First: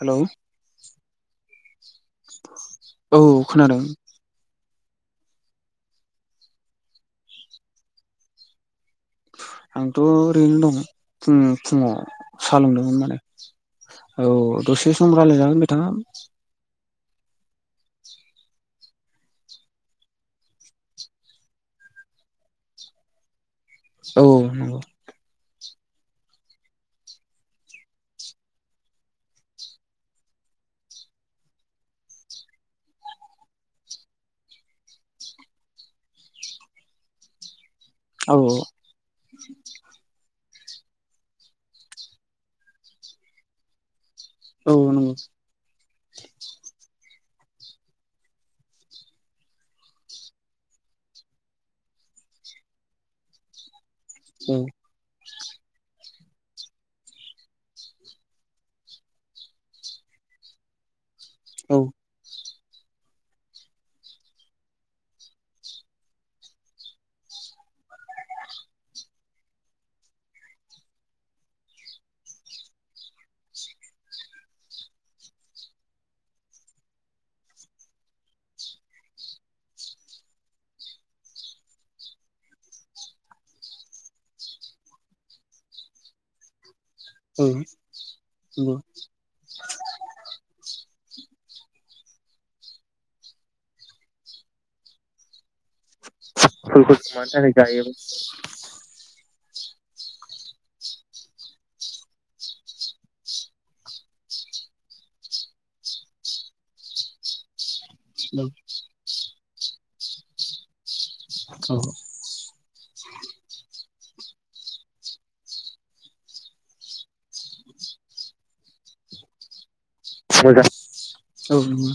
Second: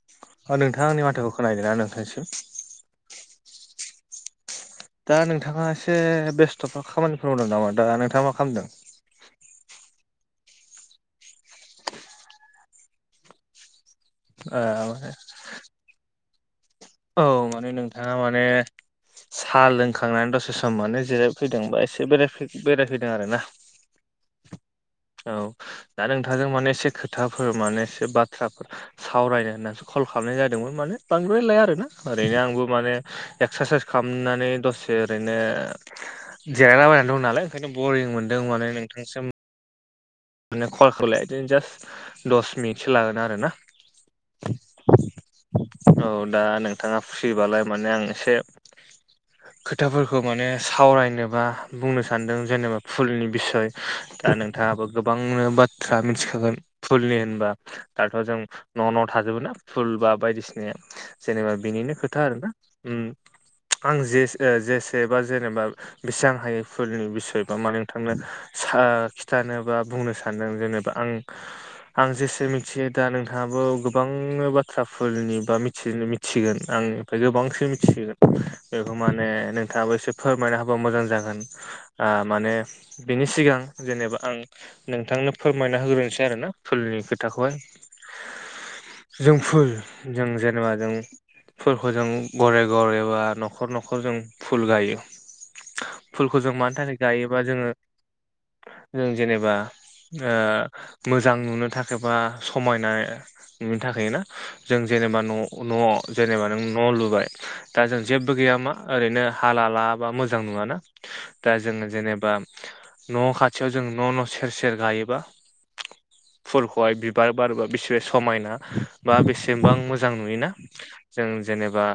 Hello अ नोंथाङा आंनि माथोखौ खोनदोंना नोंथांसिम? औ खोनादों। दा नोंथाङा एसे बेस्थ'फा खामानिफोर मावदों नामा दा नोंथाङा मा खालामदों? आंथ' ओरैनो दं फुं फुङाव सा लोंदोंमोन माने। औ दसे सम रायलायजागोन बिथाङा औ माने नोंथाङा माने सा लोंखांनानै दसे सम माने जिरायफैदों बा एसे बेरायफै बेरायफैदों आरो ना। औ नंगौ। औ दा नोंथांजों माने एसे खोथाफोर माने एसे बाथ्राफोर सावरायनो होननानैसो कल खालामनाय जादोंमोन माने बांद्राय लाया आरो ना। ओरैनो आंबो माने एक्सारसाइस खालामनानै दसे ओरैनो जिरायलाबायनानै दं नालाय ओंखायनो बरिं औ मोनदों माने नोंथांसिम माने [unintelligible] जास्ट दस मिनिटसो लागोन आरो ना। औ नंगौ। औ दा नोंथाङा फ्रिबालाय माने आं एसे खोथाफोरखौ माने सावरायनोबा बुंनो सानदों जेनेबा फुलनि बिसय। दा औ नोंथाङाबो गोबांनो बाथ्रा मिथिखागोन फुलनि होनबा। दाथ' जों न' न' थाजोबो ना फुल बा बायदिसिनाया जेनेबा औ बेनिनो खो था आरोना उम आं जे ओ जेसेबा जेनेबा बेसेबां हायो फुलनि बिसय बा मा नोंथांनो सा खिथानोबा बुंनो सानदों जेनेबा आं आं जेसे मिथियो दा नोंथाङाबो गोबां बाथ्राफोरनि बा मिथि [unintelligible] थिगोन आंनिफ्राय गोबांसिन मिथियो बेखौ माने नोंथाङाबो एसे फोरमायना होबा मोजां जागोन आ माने बिनि सिगां जेनेबा आं नोंथांनो फोरमायना होग्रोनोसै आरो ना फुलनि औ खोथाखौहाय। नंगौ जों फुल जों जेनेबा जों फोरखौ जों घरे घरे बा न'खर न'खर जों फुल गायो। फुलखौ जों मानि फुलखौ थाखाय मानि गायोबा थाखाय जोङो गायोमोन जों जेनेबा मोजां नुनो थाखाय बा समायना बिनि थाखाय ना जों जेनेबा न' न' जेनेबा नों न' लुबाय दा जों जेबो गैयामा ओरैनो हाला लाबा मोजां नङाना दा जों औ औ जेनेबा न' खाथियाव जों न' न' सेर सेर गायोबा फोरखौहाय बिबार बारबा बेसेबा समायना बा बेसेबां मोजां मोजां नुयोना जों औ जेनेबा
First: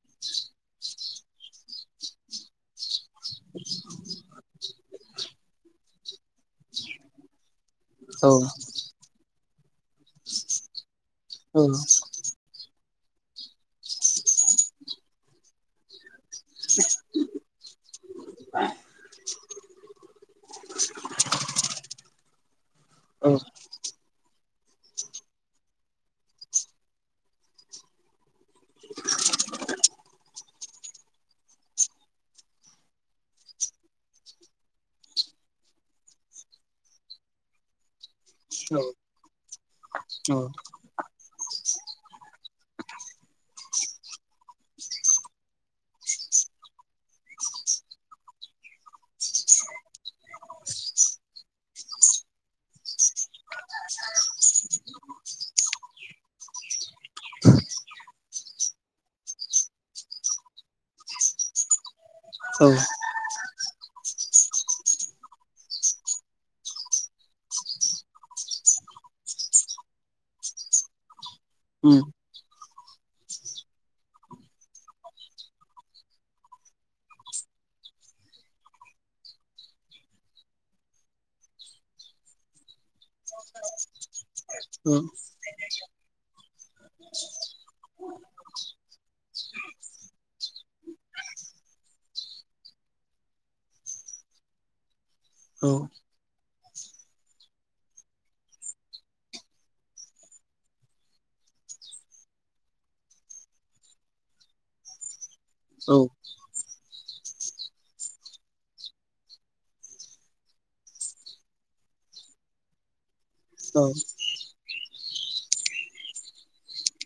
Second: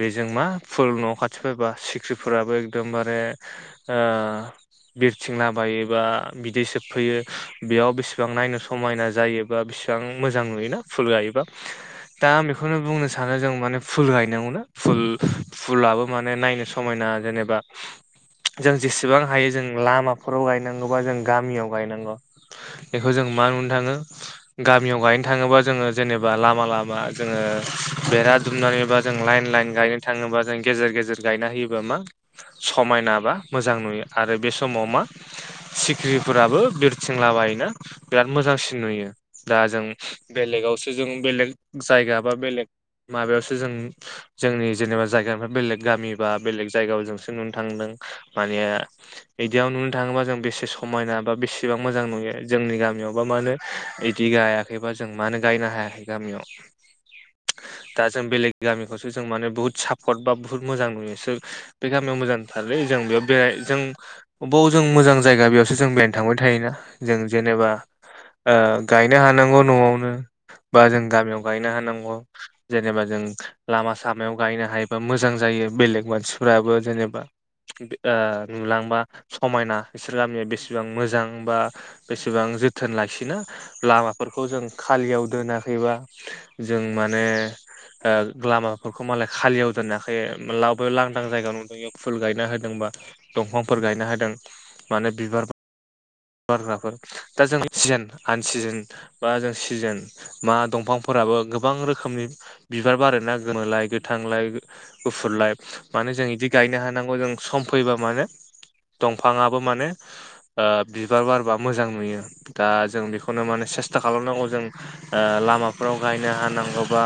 बेजों मा फुल न' खाथि फैबा सिख्रिफोराबो एकदमबारे ओ बिरथिंला बायोबा बिदै सोब फैयो बेयाव बेसेबां नायनो स समायना जायोबा बिसिबां मोजां नुयोना फुल गायोबा औ दा बेखौनो बुंनो सानो जों माने फुल गायनांगौना फुल फुलाबो माने नायनो समायना जेनेबा जों जेसेबां हायो जों लामाफोराव गायनांगौ जों गामियाव गायनांगौ बेखौ जों औ मा नुनो थाङो गामियाव गायनो थाङोबा जोङो जेनेबा लामा लामा जोङो बेरा दुमनानैबा जों लाइन लाइन गायनो थाङोबा जों गेजेर गेजेर गायना होयोबा मा। समायना बा मोजां नुयो आरो बे समाव मा। सिखिरिफोराबो बिरथिंलाबायोना बिराद मोजांसिन नुयो दा जों बेलेगाव जों बेलेग जायगा बा बेलेग माबायावसो जों जोंनि जेनेबा जायगानिफ्राय बेलेग गामि बा बेलेग जायगायाव जोंसो नुनो थांदों माने बिदियाव नुनो थाङोबा जों बेसे समायना बा बेसेबां मोजां नुयो जोंनि गामियावबा मा होनो बिदि गाया बेबा जों मानो गायनो हायाखै गामियाव दा जों बेलेग गामिखौसो जों माने बुहुत सापर्ट बा बुहुत मोजां नुयो बे गामियाव मोजांथारलै जों बेयाव बेराय जों बबाव जों मोजां जायगा बेयावसो जों बेनो थांबाय थायोना जों जेनेबा गायनो हानांगौ न'आवनो बा जों गामियाव गायनो उम हानांगौ जेनेबा जों लामा सामायाव गायनो हायोबा मोजां जायो बेलेग मानसिफोराबो जेनेबा नुलांबा समायना बिसोर गामिया बेसेबां मोजां बा बेसेबां जोथोन लाखिना लामा बेफोरखौ जों उम खालियाव दोनाखैबा जों माने लामाफोरखौ मालाय खालियाव दोनाखै लाबायाव लांदां जायगायाव नुदों बेयाव फुल गायना होदोंबा दंफांफोर गायना होदों माने बिबार औ बारग्राफोर दा जों सिजोन आन सिजोन बा जों सिजोन मा दंफांफोराबो गोबां रोखोमनि बिबार बारोना गोनोलाय गोथांलाय गुफुरलाइ औ मानोे जों बिदि गायनो हानांगौ जों सम फैबा मानो दंफाङआबो माने ओ बिबार बारबा मोजां नुयो दा जों बेखौनो माने औ सेस्था खालामनांगौ जों लामाफोराव गायनो हानांगौबा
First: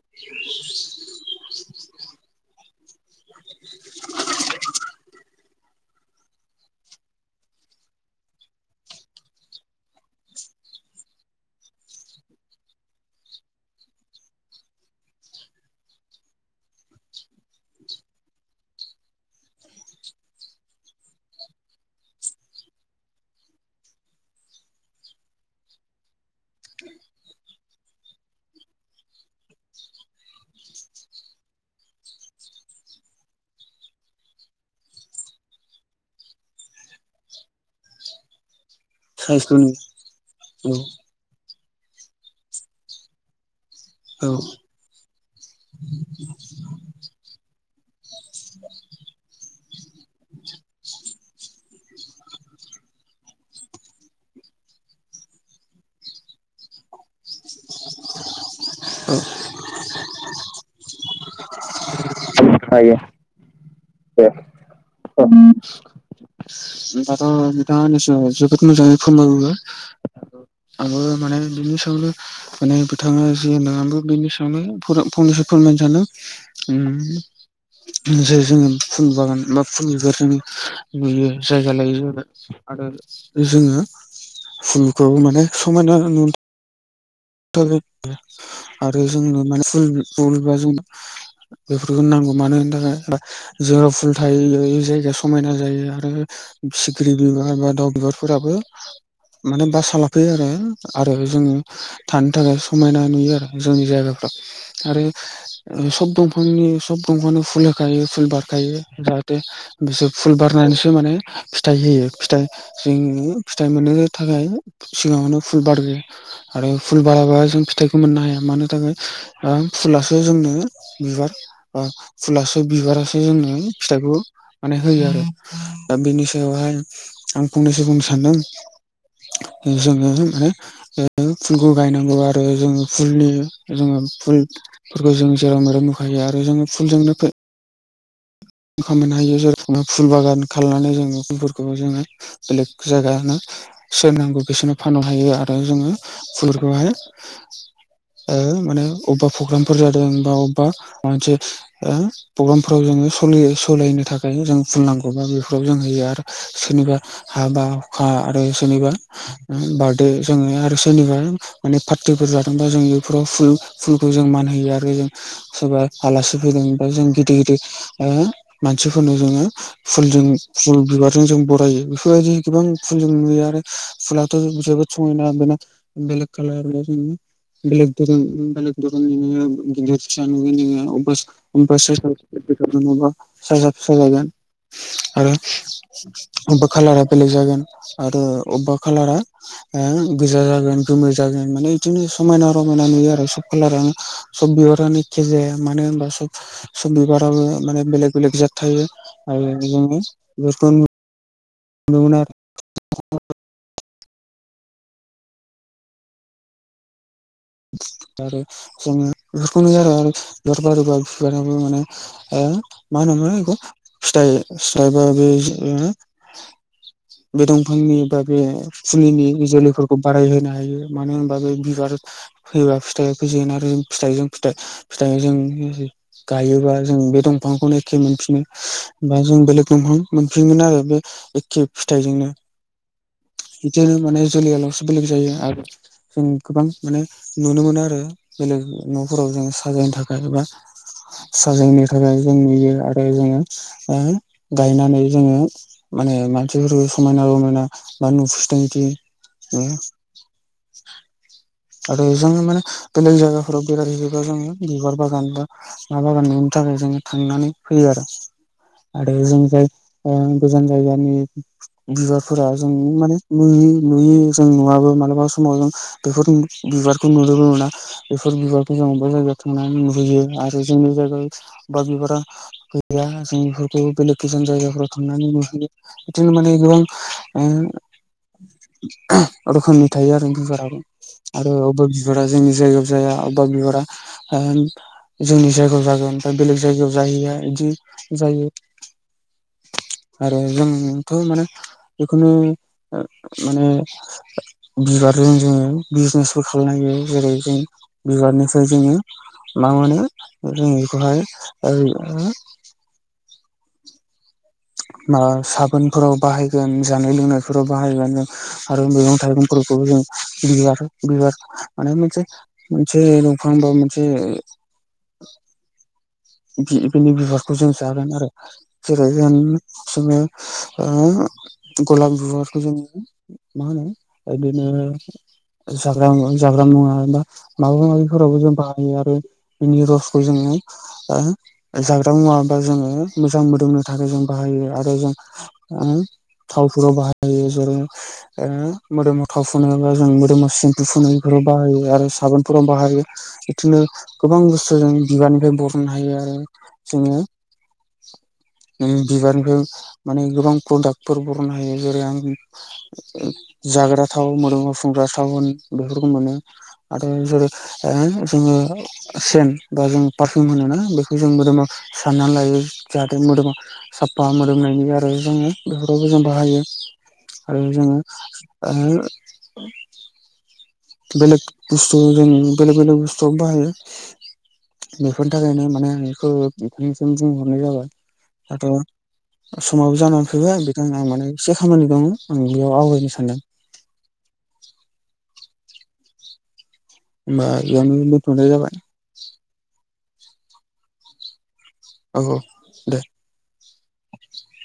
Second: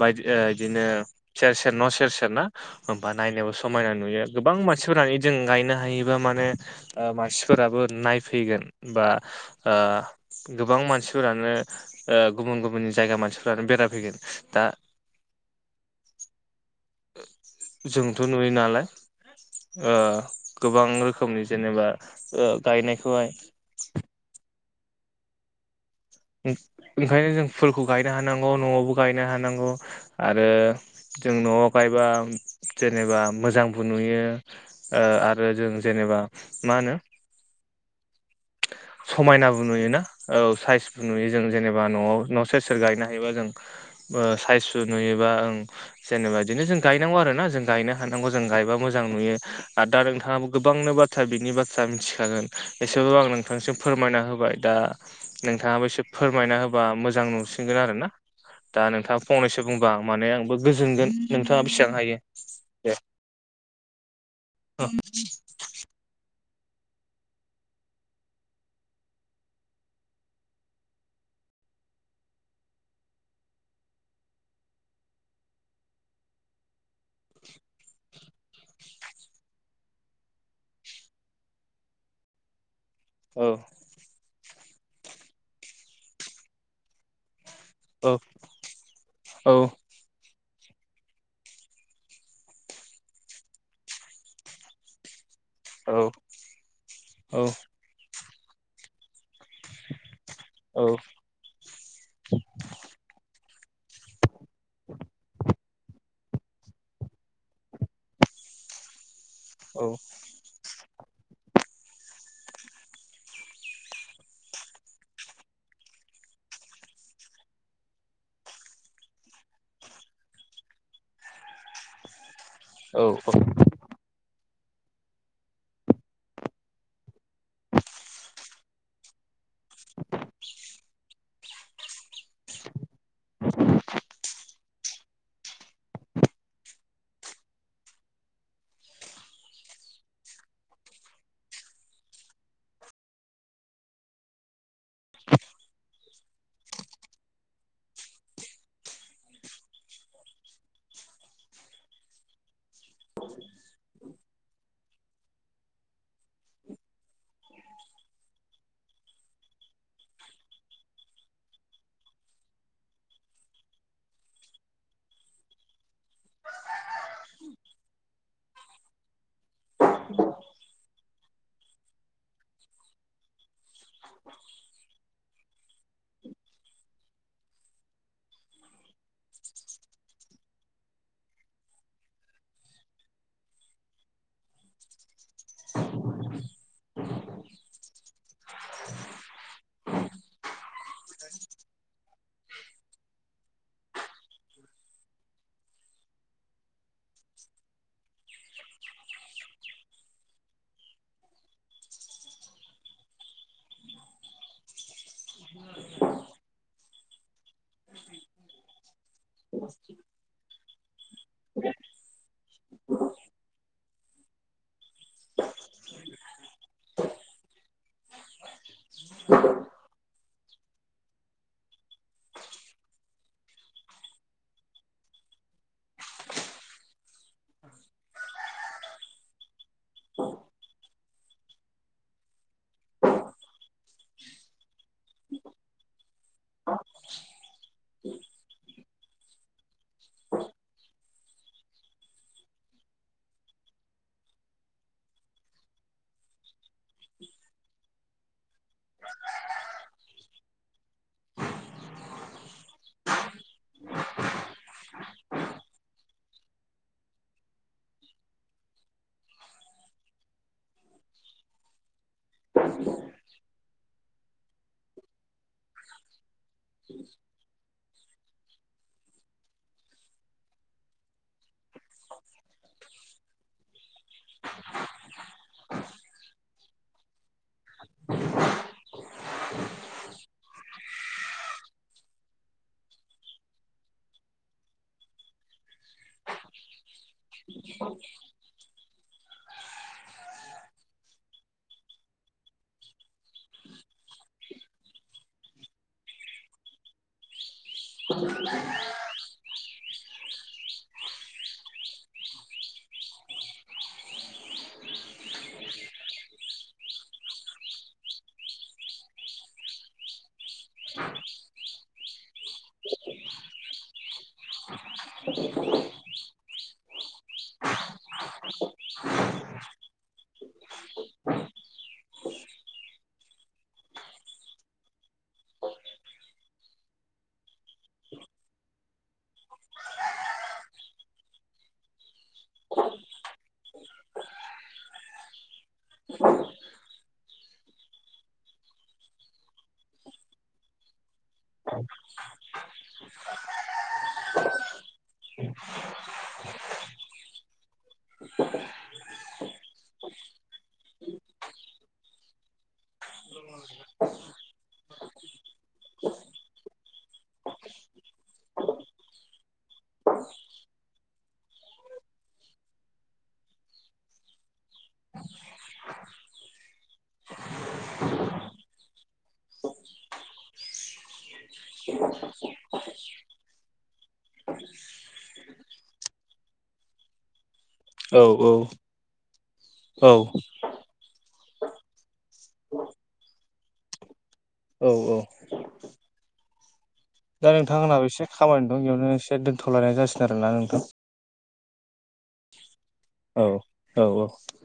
बायदि बिदिनो सेर सेर न' सेर सेर ना होमबा नायनोबो समायना नुयो गोबां मानसिफोरानो जों गायनो हायोबा माने मानसिफोराबो नायफैगोन बा ओ गोबां मानसिफोरानो गुबुन गुबुननि जायगा मानसिफोरानो बेरायफैगोन दा जोंथ' नुयो नालाय गोबां रोखोमनि जेनेबा गायनायखौहाय ओंखायनो जों फुलखौ गायनो हानांगौ न'आवबो गायनो हानांगौ आरो। जों न'आव गायबा जेनेबा मोजांबो नुयो। आरो जों जेनेबा मा होनो समायनाबो साइसखौनो नुयोना औ साइज नुयो जों जेबा न'आव न' सेर सेरफोर गायनो हायोबा जों औ साइस नुयोबा ओं जेनेबा बिदिनो जों गायनांगौ आरो ना जों गायनो हानांगौ जों गायबा मोजां नुयो आरो दा नोंथाङाबो गोबांनो बाथ बिनि बाथ्रा मिथिखागोन एसेबो आं नोंथांसिम फोरमायना होबाय दा नोंथाङाबो एसे फोरमायना होबा मोजां नुसिनगोन आरो ना दा नोंथाङा फंनैसो बुंबा माने आंबो गोजोनगोन नोंथाङा बेसेबां हायो [inaudible] नोंथांङा थ' नोंथांङा जोबोद मोजाङै फोरबो आङ माने नोंनि सायावनो माने बिथाङा जि होनदोंबो बेनि सायावनो फंनैसो फोरमायनो सानो जे जोङो फुल बागान बा फुल बेफोर जों नुयो जायगा लायै जायगा आरो औ जोङो फुलखौ माने समायना नु औ [unintelligible] आरो जों औ मान फुल बा जों बेफोरखौ नांगौ मानो होन थाखाय जोंहा फुल थायो [unintelligible] जायगा समायना जायो औ आरो सिग्रि औ बिबार बा दाउ बिबारफोराबो मानो बासालाफैयो आरो औ आरो जोंनि थानो थाखाय समायना नुयो आरो जोंनि जायगाफ्रा आरो सब दंफांनि सब दंफांनि फुल होखायो फुल बारखायो जाहाथे औ बिसोर फुल बारनानैसो माने फिथाइ होयो फिथाइ जोंङो फिथाइ मोननो थाखाय सिगांआवनो फुल बारगो आरो फुल बाराबा जों फिथाइखौ मोननो हाया मानो थाखाय आं फुलासो जोंनो बिबार ओ फुलासो बिबारासो जोङनो फिथाइखौ माने होयो आरो दा बेनि सायावहाय आं फंनैसो बुंनो सान्दों जोङो माने फुलखौ गायनांगौ आरो जोङो फुलनि जोङो फुलफोरखौ जों जेराव मेरावनुखायो आरो जोङो फुलजोंनो ओंखाम मोननो हायो जायखौ फुल बागान खालामनानै जोङो फुलफोरखौबो जोङो बेलेग जायगानो सेर नांगौ बिसोरनो फाननो हायो आरो जोङो फुलखौहाय माने अबेबा प्रग्रामफोर जादों बा अबेबा मोनसे ओ प्रग्रामफोराव जोङो सोलि सलायनो थाखाय जों फुननांगौ बा बेफोराव जों होयो आरो सोरनिबा हाबा हुखा आरो सोरनिबा बार्डे जोङो आरो सोरनिबा माने पार्टि्फोर जादोंबा जों बेफोराव फुल फुलखौ जों मान होयो आरो जों सोरबा आलासि फैदों बा जों गिदिर गिदिर ओ मानसिफोरनो जोङो फुलजों फुल बिबारजों जों बरायो बेफोरबायदि गोबां फुल ज नुयो आरो फुलाथ' जोबोद सना [unintelligible] बेलड खालार बेलग दं बेल दरानो सोरोबा साजा साजागोन आरो अबेबा खालारा बेलेग जागोन आरो अबेबा खालारा ओ गोजा जागोन गोमो जागोन माने बिदिनो समायना रमायना नुयो आरो सब कलारानो सब बिबारानो एखे जाया मानो होनबा सब बिबार बाबोमाने बेलेग बेलेक जाद थायो आरो जोङो बेफोरखौ नना [unintelligible] [inaudible] आरो जोङो बेखौनो आरो आरो बिबार बारोबा बिबाराबो माने मा होनोमोन बेखौ फिथाइ फिथाइबा बे बि दंफांनि ओ बे फुलिनि जोलैफोरखौ बारायहोनो हायो मानो होनबा बे बिबार फैयोबा फिथाइ फैजिगोन आरो फिथाइजों फिथाइ ज गायोबा जों बे दंफांखौनो एखे मोनफिनो बा जों बेलेग दंफां मोनफिनगोन आरो बे एखे फिथाइजोंनो बिदिनो माने जोलैयालसो बेलेग जायो आरो जों गोबां माने नुनो मोनो आरो बेलेग न'फोराव जोंङ साजायनो थाखाय एबा साजायनो थाखाय जों नुयो आरो जोङो गायनानै जोङो माने मानसिफोरखौ समायना रमायना बानु फुस्थदि आरो जोङो माने बेलेग जायगाफोराव बेरायहैयोबा जोङो बिबार बागान बा ना बागान नुनो थाखाय जोङो थांनानै फैयो आरो। आरो जों जाय ओ गोजान जायगानि बिबारफोरा जों माने नुय नुयै जों नुवाबो मालाबा समाव जों बेफोर बिबारखौ नु लोगो मोना बेफोर बिबारखौ जों अबेबा जायगायाव थांनानै नुहैयो आरो जोंनि जायगायाव बा बिबारा गैया जों बेफोरखौ बेलेग गोजान जायगाफोराव थांनानै नुहैयो। बिदिनो माने गोबां ओ रोखोमनि थायो आरो बिबाराबो आरो अबेबा बिबारा जोंनि जायगायाव जाया अबेबा बिरा ओम जोंनि जायगायाव जागोन ओमफ्राय बेलेग जायगायाव जाहैया बिदि जायो। [inaudible] आरो जोंथ' माने बेखौनो ओ माने बिबारजों जोङो बिजनेसफोर खालामनाय जायो जेरै जों बिबारनिफ्राय जोङो मा मोनो जों बेखौहाय ओै ओ मा साबोनफोराव बाहायगोन जानाय लोंनायफोराव बाहायगोन आरो मैगं थाइगंफोरखौबो जों बिबार बिबार माने मोनसे मोनसे दंफां बा मोनसे [inaudible] बि बेनि बिबारखौ जों जागोन आरो। जेरै होन जोङो ओ गलाब बिबारखौ जोङो मा होनो ओ बिदिनो जाग्रा जाग्रा मुवा एबा माबा माबिफोरावबो जों बाहायो आरो बिनि रसखौ जोङो ओ जाग्रा मुवाबा जोङो मोजां मोदोमनो थाखाय जों बाहायो आरो जों ओ थावफोरबो बाहायो जेरै ओ मोदोमाव थाव फुनो बा जों मोदोमाव सिम्फु फुनो बेफोराव बाहायो। आरो साबोनफोराव बाहायो बिदिनो गोबां बुस्थु जों बिबारनिफ्राय बस सनो हायो आरो जोङो [inaudible] ओं बिबारनिफ्राय माने गोबां प्रडाक्टफोर बरनो हायो जेरै आङो जाग्रा थाव मोदोमावफुंग्रा थाव होन बेफोरखौ मोनो आरो जेरै ओ जोङो सेन बा जों पार पिउम होनोना बेखौ जों मोदोमाव सारनानै लायो जाहाथे मोदोमाव साफा मोदोमनायनि आरो जोङो बेफोरावबो जों बाहायो। आरो जोङो ओ बेलेग बुस्थु जोङ बेलेग बेलेग बुस्थुआव बाहायो। बेफोरनि थाखायनो माने एखौ नोंथांनि सिम बेखौ बिथांनिसिम बुंहरनाय जाबाय। दाथ' समाबो औ जानानै फैबो बिथांनो आं माने एसे खामानि दङ आं बेयाव आवगायनो सानदों। औ औ होमबा दा बेयावनो नोंथांनाबो एसे दोनथ'नाय खामानि जाबाय दं बेयावनो एसे दोन्थ'लायनाय जासिगोन आरोना नोंथां। औ औ दे औ औ औ